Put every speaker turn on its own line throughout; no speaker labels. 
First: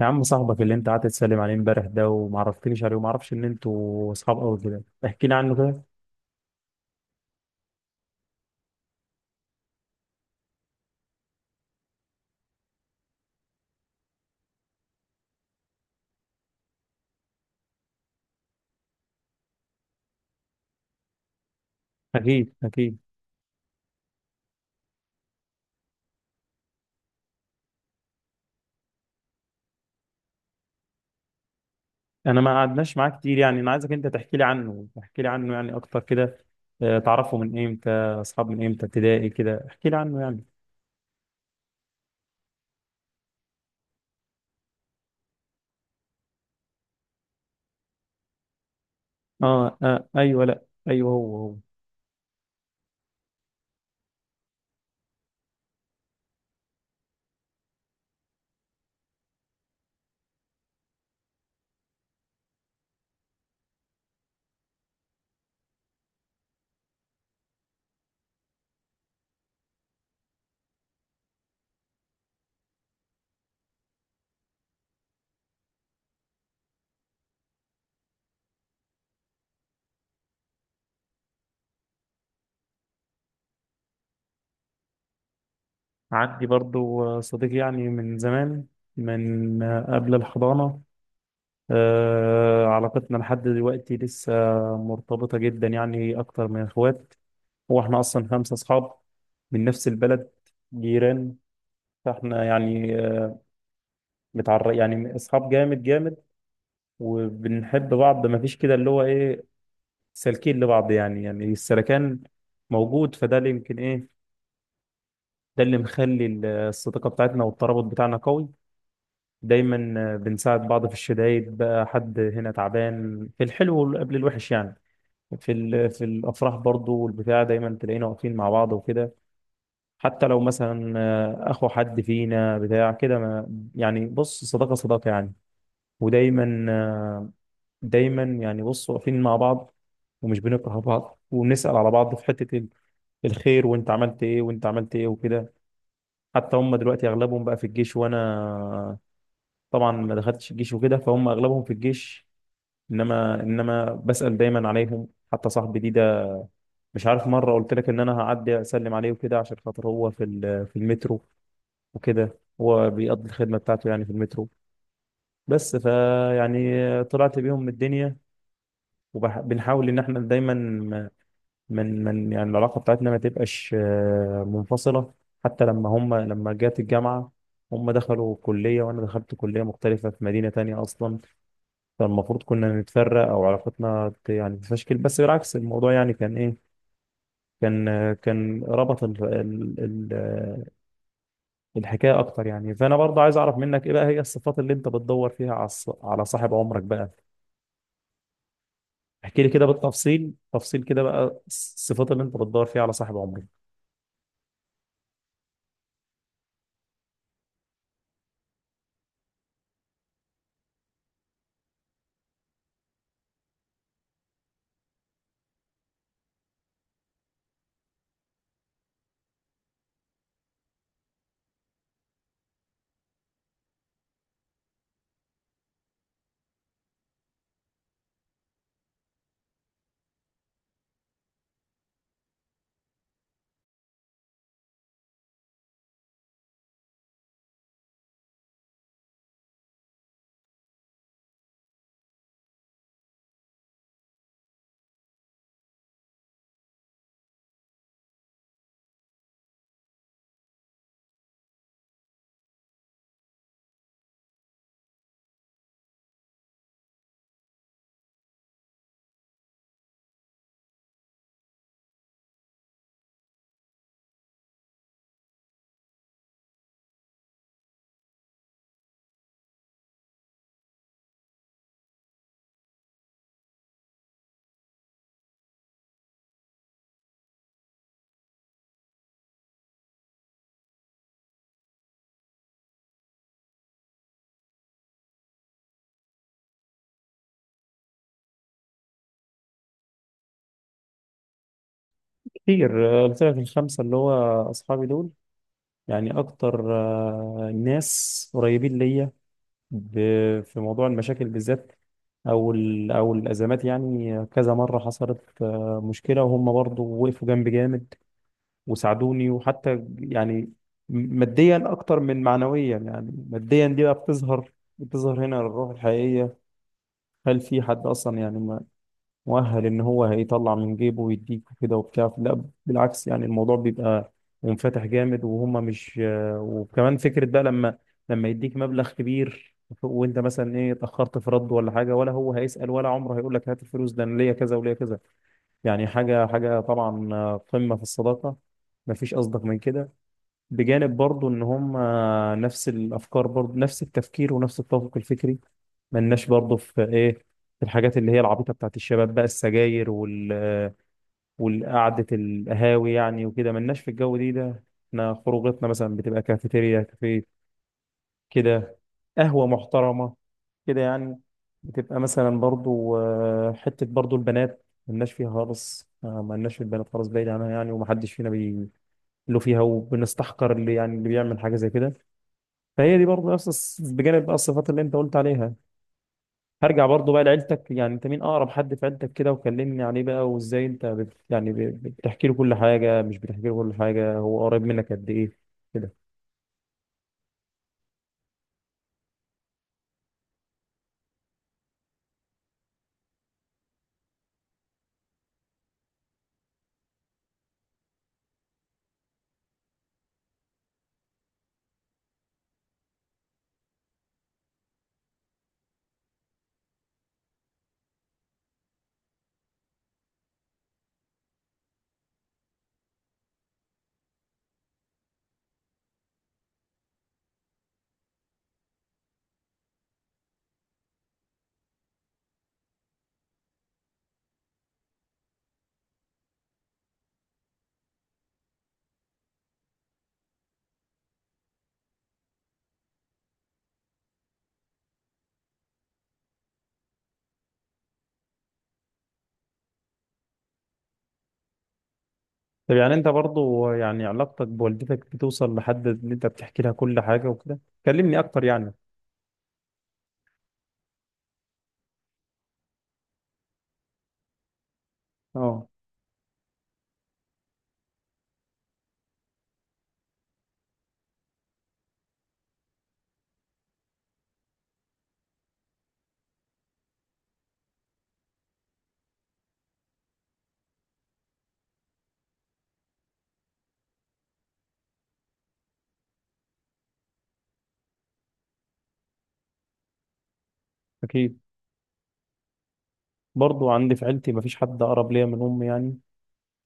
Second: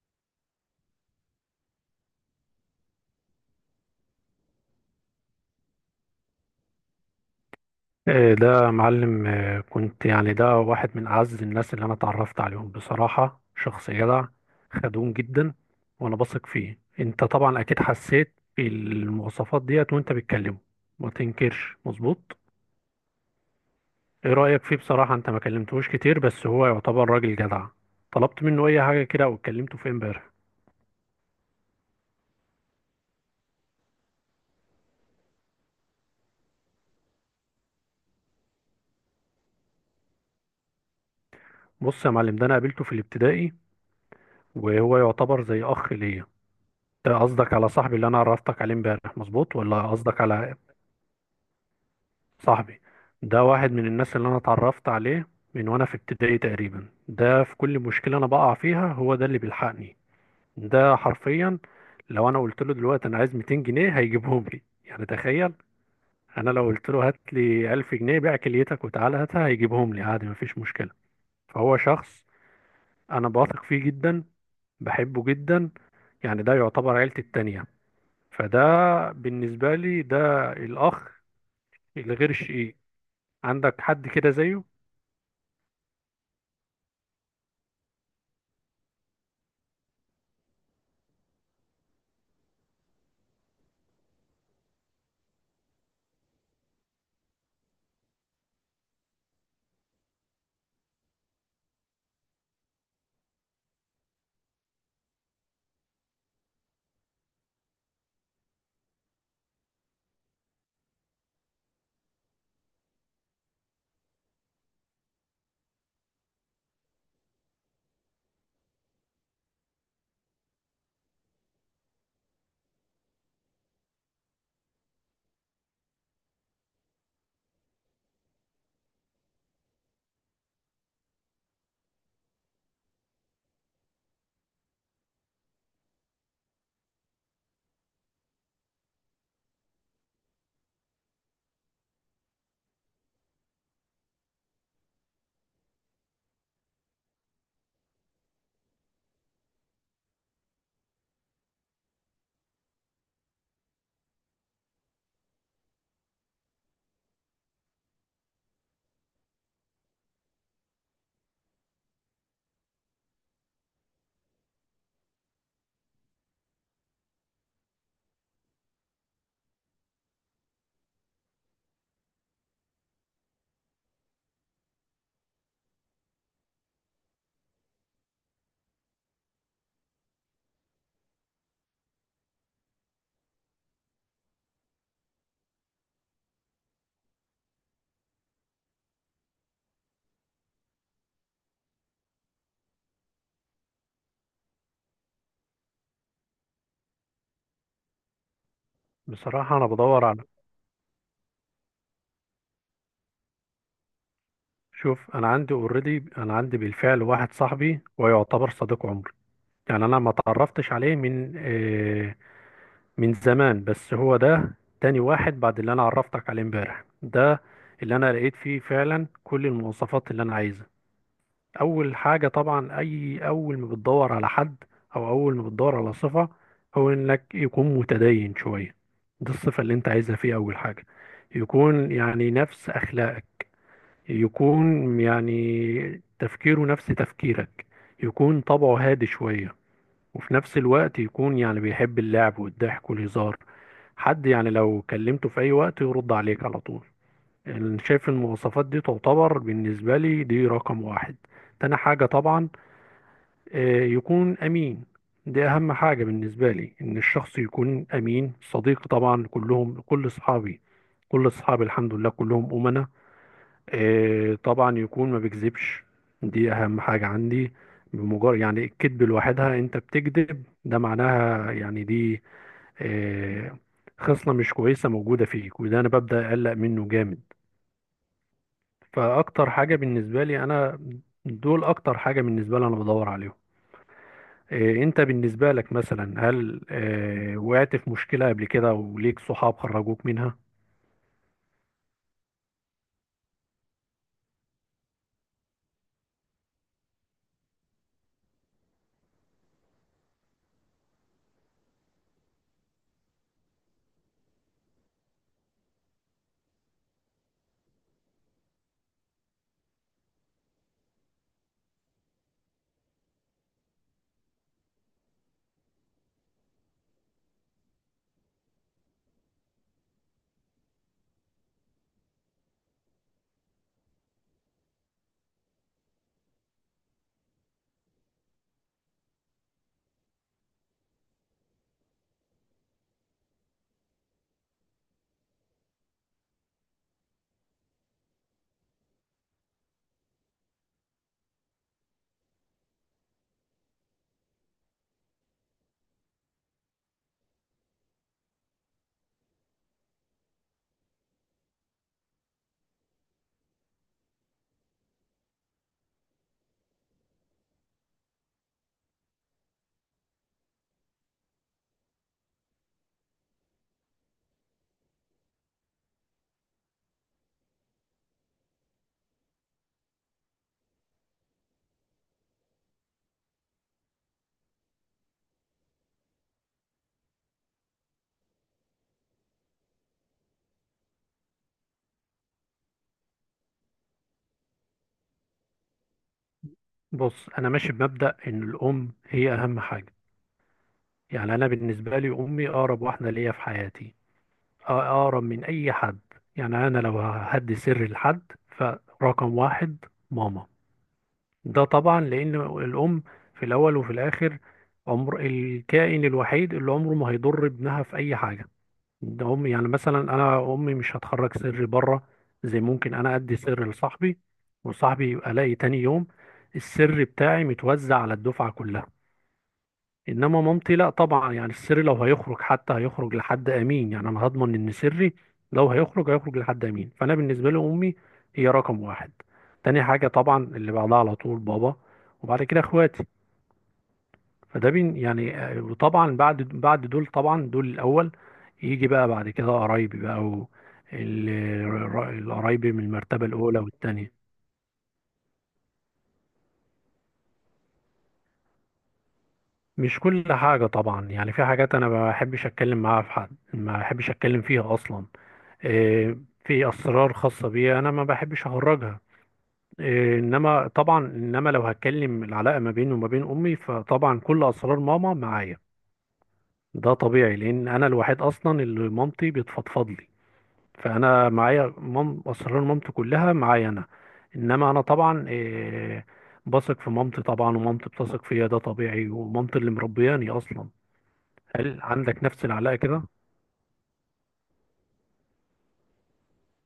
يا عم صاحبك اللي انت قعدت تسلم عليه امبارح ده وما عرفتنيش عليه وما اعرفش ان انتوا اصحاب قوي كده، احكي لي عنه كده.
إيه ده معلم، إيه كنت يعني ده واحد من أعز الناس اللي أنا اتعرفت عليهم. بصراحة شخص جدع، خدوم جدا، وأنا بثق فيه. أنت طبعا أكيد حسيت بالمواصفات ديت وأنت بتكلمه، ما تنكرش، مظبوط؟
اكيد اكيد.
إيه رأيك فيه بصراحة؟ أنت ما كلمتهوش كتير، بس هو يعتبر راجل جدع. طلبت منه أي حاجة كده أو اتكلمته في إمبارح؟
انا ما قعدناش معاه كتير، يعني انا عايزك انت تحكي لي عنه، تحكي لي عنه يعني اكتر كده. اه، تعرفه من امتى؟ اصحاب من امتى؟ ابتدائي كده؟ احكي لي عنه يعني.
بص يا معلم، ده أنا قابلته في الابتدائي، وهو يعتبر زي أخ ليا. ده قصدك على صاحبي اللي أنا عرفتك عليه إمبارح مظبوط، ولا
اه
قصدك
ايوه،
على
لا، ايوه هو هو.
صاحبي؟ ده واحد من الناس اللي انا اتعرفت عليه من وانا في ابتدائي تقريبا. ده في كل مشكلة انا بقع فيها هو ده اللي بيلحقني. ده حرفيا لو انا قلت له دلوقتي انا عايز 200 جنيه هيجيبهم لي، يعني تخيل. انا لو قلت له هات لي 1000 جنيه بيع كليتك وتعالى هاتها هيجيبهم لي عادي، مفيش مشكلة. فهو شخص انا بثق فيه جدا، بحبه جدا. يعني ده يعتبر عيلتي التانية، فده بالنسبة لي ده الاخ الغير شقيق. عندك حد كده زيه؟
عندي برضو صديق يعني من زمان، من قبل الحضانة. علاقتنا لحد دلوقتي لسه مرتبطة جدا، يعني أكتر من إخوات. هو احنا اصلا خمسه اصحاب من نفس البلد، جيران. فاحنا يعني آه، متعر يعني اصحاب جامد جامد، وبنحب بعض. ما فيش كده اللي هو ايه، سالكين لبعض، يعني السلكان موجود، فده اللي يمكن ايه، ده اللي مخلي الصداقه بتاعتنا والترابط بتاعنا قوي. دايما بنساعد بعض في الشدايد، بقى حد هنا تعبان، في الحلو قبل الوحش يعني. في في الافراح برضو والبتاع دايما تلاقينا واقفين مع بعض وكده. حتى لو مثلا اخو حد فينا بتاع كده، ما يعني بص، صداقه صداقه يعني. ودايما دايما يعني بص واقفين مع بعض، ومش بنكره بعض، وبنسال على بعض في حته الخير، وانت عملت ايه، وانت عملت ايه وكده. حتى هم دلوقتي اغلبهم بقى في الجيش، وانا طبعا ما دخلتش الجيش وكده، فهم اغلبهم في الجيش. انما بسال دايما عليهم. حتى صاحبي دي ده، مش عارف مره قلت لك ان انا هعدي اسلم عليه وكده عشان خاطر هو في في المترو وكده، هو بيقضي الخدمة بتاعته يعني في المترو. بس فيعني طلعت بيهم من الدنيا، وبنحاول ان احنا دايما من يعني العلاقة بتاعتنا ما تبقاش منفصلة. حتى لما هم لما جت الجامعة، هم دخلوا كلية وانا دخلت كلية مختلفة في مدينة تانية اصلا، فالمفروض كنا نتفرق او علاقتنا يعني تتفشكل، بس بالعكس الموضوع يعني كان ايه، كان كان ربط ال- الحكايه اكتر يعني. فانا برضه عايز اعرف منك ايه بقى هي الصفات اللي انت بتدور فيها على على صاحب عمرك بقى. احكي لي
بصراحة
كده
أنا بدور على،
بالتفصيل تفصيل كده بقى الصفات اللي انت بتدور فيها على صاحب عمرك.
شوف أنا عندي أوريدي، أنا عندي بالفعل واحد صاحبي ويعتبر صديق عمري. يعني أنا ما تعرفتش عليه من من زمان، بس هو ده تاني واحد بعد اللي أنا عرفتك عليه امبارح، ده اللي أنا لقيت فيه فعلا كل المواصفات اللي أنا عايزها. أول حاجة طبعا، أي أول ما بتدور على حد أو أول ما بتدور على صفة، هو إنك يكون متدين شوية. دي الصفة اللي أنت عايزها فيه أول حاجة. يكون يعني نفس أخلاقك، يكون يعني تفكيره نفس تفكيرك، يكون طبعه هادي شوية، وفي نفس الوقت يكون يعني بيحب اللعب والضحك والهزار. حد يعني لو كلمته في أي وقت يرد عليك على طول. أنا شايف المواصفات دي تعتبر بالنسبة لي دي رقم واحد. تاني حاجة طبعا، يكون أمين. دي أهم حاجة بالنسبة لي، إن الشخص يكون أمين. صديق طبعا كلهم، كل أصحابي، كل أصحابي الحمد لله كلهم أمناء. طبعا يكون ما بيكذبش. دي اهم حاجة عندي. بمجرد يعني الكذب لوحدها انت بتكذب، ده معناها يعني دي آه، خصلة مش كويسة موجودة فيك، وده انا ببدأ اقلق منه جامد. فاكتر حاجة بالنسبة لي انا، دول اكتر حاجة بالنسبة لي انا بدور عليهم. انت بالنسبة لك مثلا هل وقعت في مشكلة قبل كده وليك صحاب خرجوك منها؟
كتير، قلت لك الخمسه اللي هو اصحابي دول، يعني اكتر ناس قريبين ليا. في موضوع المشاكل بالذات او او الازمات، يعني كذا مره حصلت مشكله وهم برضه وقفوا جنبي جامد وساعدوني. وحتى يعني ماديا اكتر من معنويا، يعني ماديا دي بقى بتظهر هنا الروح الحقيقية. هل في حد اصلا يعني مؤهل ان هو هيطلع من جيبه ويديك وكده وبتاع؟ لا بالعكس، يعني الموضوع بيبقى منفتح جامد، وهم مش وكمان فكرة بقى لما لما يديك مبلغ كبير، وانت مثلا ايه اتاخرت في رد ولا حاجه، ولا هو هيسال، ولا عمره هيقول لك هات الفلوس، ده انا ليا كذا وليا كذا. يعني حاجه حاجه طبعا، قمه في الصداقه، مفيش اصدق من كده. بجانب برضو ان هم نفس الافكار، برضو نفس التفكير ونفس التوافق الفكري. ملناش برضو في ايه، في الحاجات اللي هي العبيطه بتاعت الشباب بقى، السجاير وال والقعده القهاوي يعني وكده، ملناش في الجو دي ده. احنا خروجاتنا مثلا بتبقى كافيتيريا كافيه كده، قهوه محترمه كده يعني. بتبقى مثلا برضو حته برضو البنات، ملناش فيها خالص، ملناش في البنات خالص، بعيد عنها يعني، ومحدش فينا بي له فيها، وبنستحقر اللي يعني اللي بيعمل حاجه زي كده. فهي دي برضه نفس بجانب بقى الصفات اللي انت قلت عليها. هرجع برضه بقى لعيلتك، يعني انت مين اقرب حد في عيلتك كده؟ وكلمني عليه بقى، وازاي انت بت يعني بتحكي له كل حاجه، مش بتحكي له كل حاجه، هو قريب منك قد ايه كده؟
بص انا ماشي بمبدأ ان الام هي اهم حاجة. يعني انا بالنسبه لي امي اقرب واحده ليا في حياتي، اقرب من اي حد. يعني انا لو هدي سر لحد فرقم واحد ماما. ده طبعا لان الام في الاول وفي الاخر عمر الكائن الوحيد اللي عمره ما هيضر ابنها في اي حاجه، ده امي. يعني مثلا انا امي مش هتخرج سر بره، زي ممكن انا ادي سر لصاحبي وصاحبي يبقى الاقي تاني يوم السر بتاعي متوزع على الدفعه كلها. انما مامتي لا طبعا، يعني السر لو هيخرج حتى هيخرج لحد امين. يعني انا هضمن ان سري لو هيخرج هيخرج لحد امين. فانا بالنسبه لي امي هي رقم واحد. تاني حاجه طبعا اللي بعدها على طول بابا، وبعد كده اخواتي. فده بين يعني وطبعا بعد دول طبعا، دول الاول. يجي بقى بعد كده قرايبي بقى، و القرايبي
طب
من
يعني انت
المرتبه الاولى
برضه يعني
والتانيه.
علاقتك بوالدتك بتوصل لحد ان انت بتحكي لها كل حاجه وكده؟ كلمني اكتر يعني.
مش كل حاجه طبعا، يعني في حاجات انا ما بحبش اتكلم معاها، في حد ما بحبش اتكلم فيها اصلا.
اه،
آه، في اسرار خاصه بيا انا ما بحبش اخرجها. انما طبعا، لو هتكلم العلاقه ما بيني وما بين امي فطبعا كل اسرار ماما معايا. ده طبيعي لان انا الوحيد اصلا اللي مامتي بتفضفض لي. فانا معايا اسرار مامتي كلها معايا انا. انما انا طبعا، بثق في مامتي طبعا، ومامتي بتثق فيا، ده طبيعي، ومامتي اللي مربياني اصلا.
اكيد.
هل عندك نفس العلاقه كده؟
برضه عندي في عيلتي مفيش حد اقرب ليا من امي يعني.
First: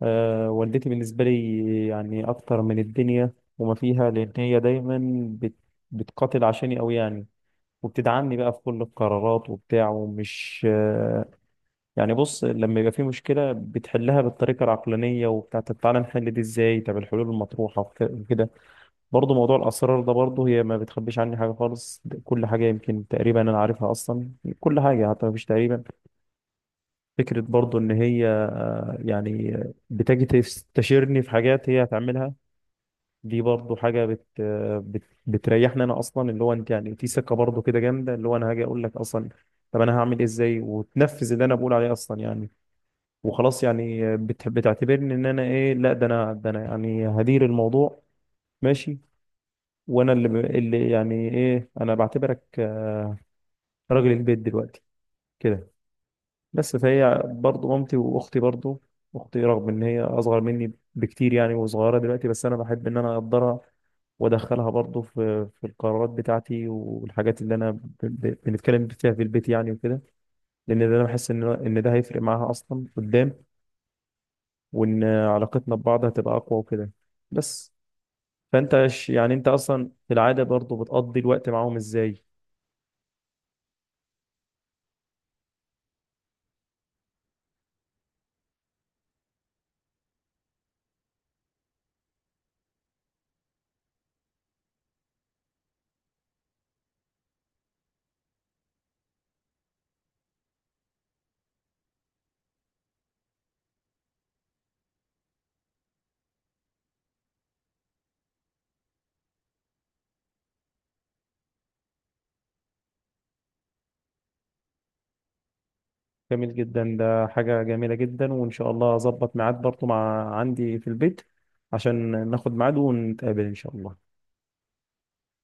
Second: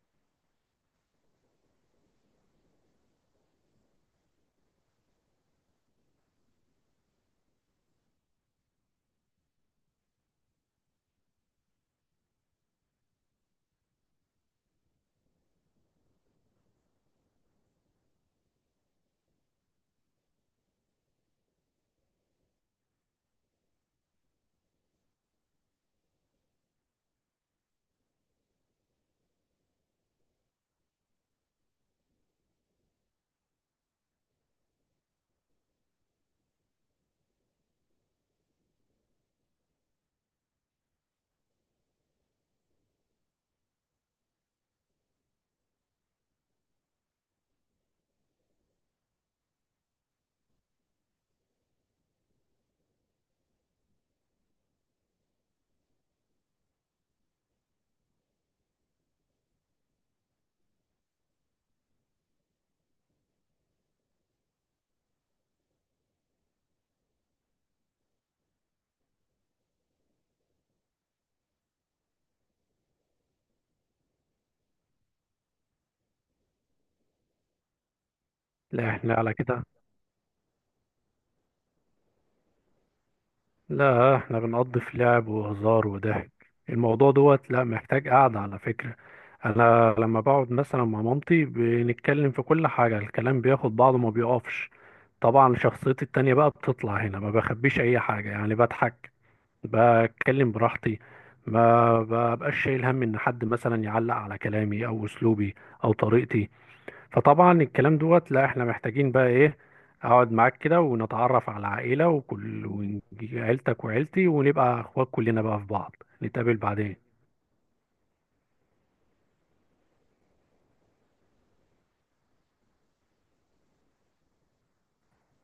والدتي بالنسبة لي يعني أكتر من الدنيا وما فيها، لأن هي دايما بت... بتقاتل عشاني أوي يعني، وبتدعمني بقى في كل القرارات وبتاع، ومش يعني بص، لما يبقى في مشكلة بتحلها بالطريقة العقلانية وبتاع، طب تعالى نحل دي إزاي، طب الحلول المطروحة وكده. برضه موضوع الأسرار ده، برضه هي ما بتخبيش عني حاجة خالص، ده كل حاجة يمكن تقريبا أنا عارفها أصلا. كل حاجة حتى، مفيش تقريبا. فكرة برضه إن هي يعني بتجي تستشيرني في حاجات هي هتعملها، دي برضو حاجة بتريحني أنا أصلا، اللي هو أنت يعني في ثقة برضو كده جامدة، اللي هو أنا هاجي أقول لك أصلا طب أنا هعمل إيه إزاي، وتنفذ اللي أنا بقول عليه أصلا يعني، وخلاص يعني بتعتبرني إن أنا إيه، لا ده أنا، ده أنا يعني هدير الموضوع، ماشي. وأنا اللي اللي يعني إيه، أنا بعتبرك راجل البيت دلوقتي كده. بس فهي برضه مامتي، واختي برضه، اختي رغم ان هي اصغر مني بكتير يعني وصغيره دلوقتي، بس انا بحب ان انا اقدرها وادخلها برضه في القرارات بتاعتي والحاجات اللي انا بنتكلم فيها في البيت يعني وكده، لان ده انا بحس ان ده هيفرق معاها اصلا قدام، وان علاقتنا ببعض هتبقى اقوى وكده. بس فانت
لا احنا
يعني
على
انت
كده،
اصلا في العاده برضه بتقضي الوقت معاهم ازاي؟
لا احنا بنقضي في لعب وهزار وضحك. الموضوع دوت لا محتاج قعدة على فكرة. انا لما بقعد مثلا مع مامتي بنتكلم في كل حاجة، الكلام بياخد بعضه ما بيقفش. طبعا شخصيتي التانية بقى بتطلع هنا، ما بخبيش اي حاجة، يعني بضحك، بتكلم براحتي، ما ببقاش شايل هم ان حد مثلا يعلق على كلامي او اسلوبي او طريقتي. فطبعا الكلام دوت لا احنا محتاجين بقى ايه، اقعد معاك كده ونتعرف على عائلة وكل عيلتك وعيلتي ونبقى اخوات كلنا بقى في بعض،
جميل
نتقابل
جدا،
بعدين.
ده حاجة جميلة جدا، وإن شاء الله أظبط ميعاد برضه مع عندي في البيت عشان ناخد ميعاد ونتقابل إن شاء الله.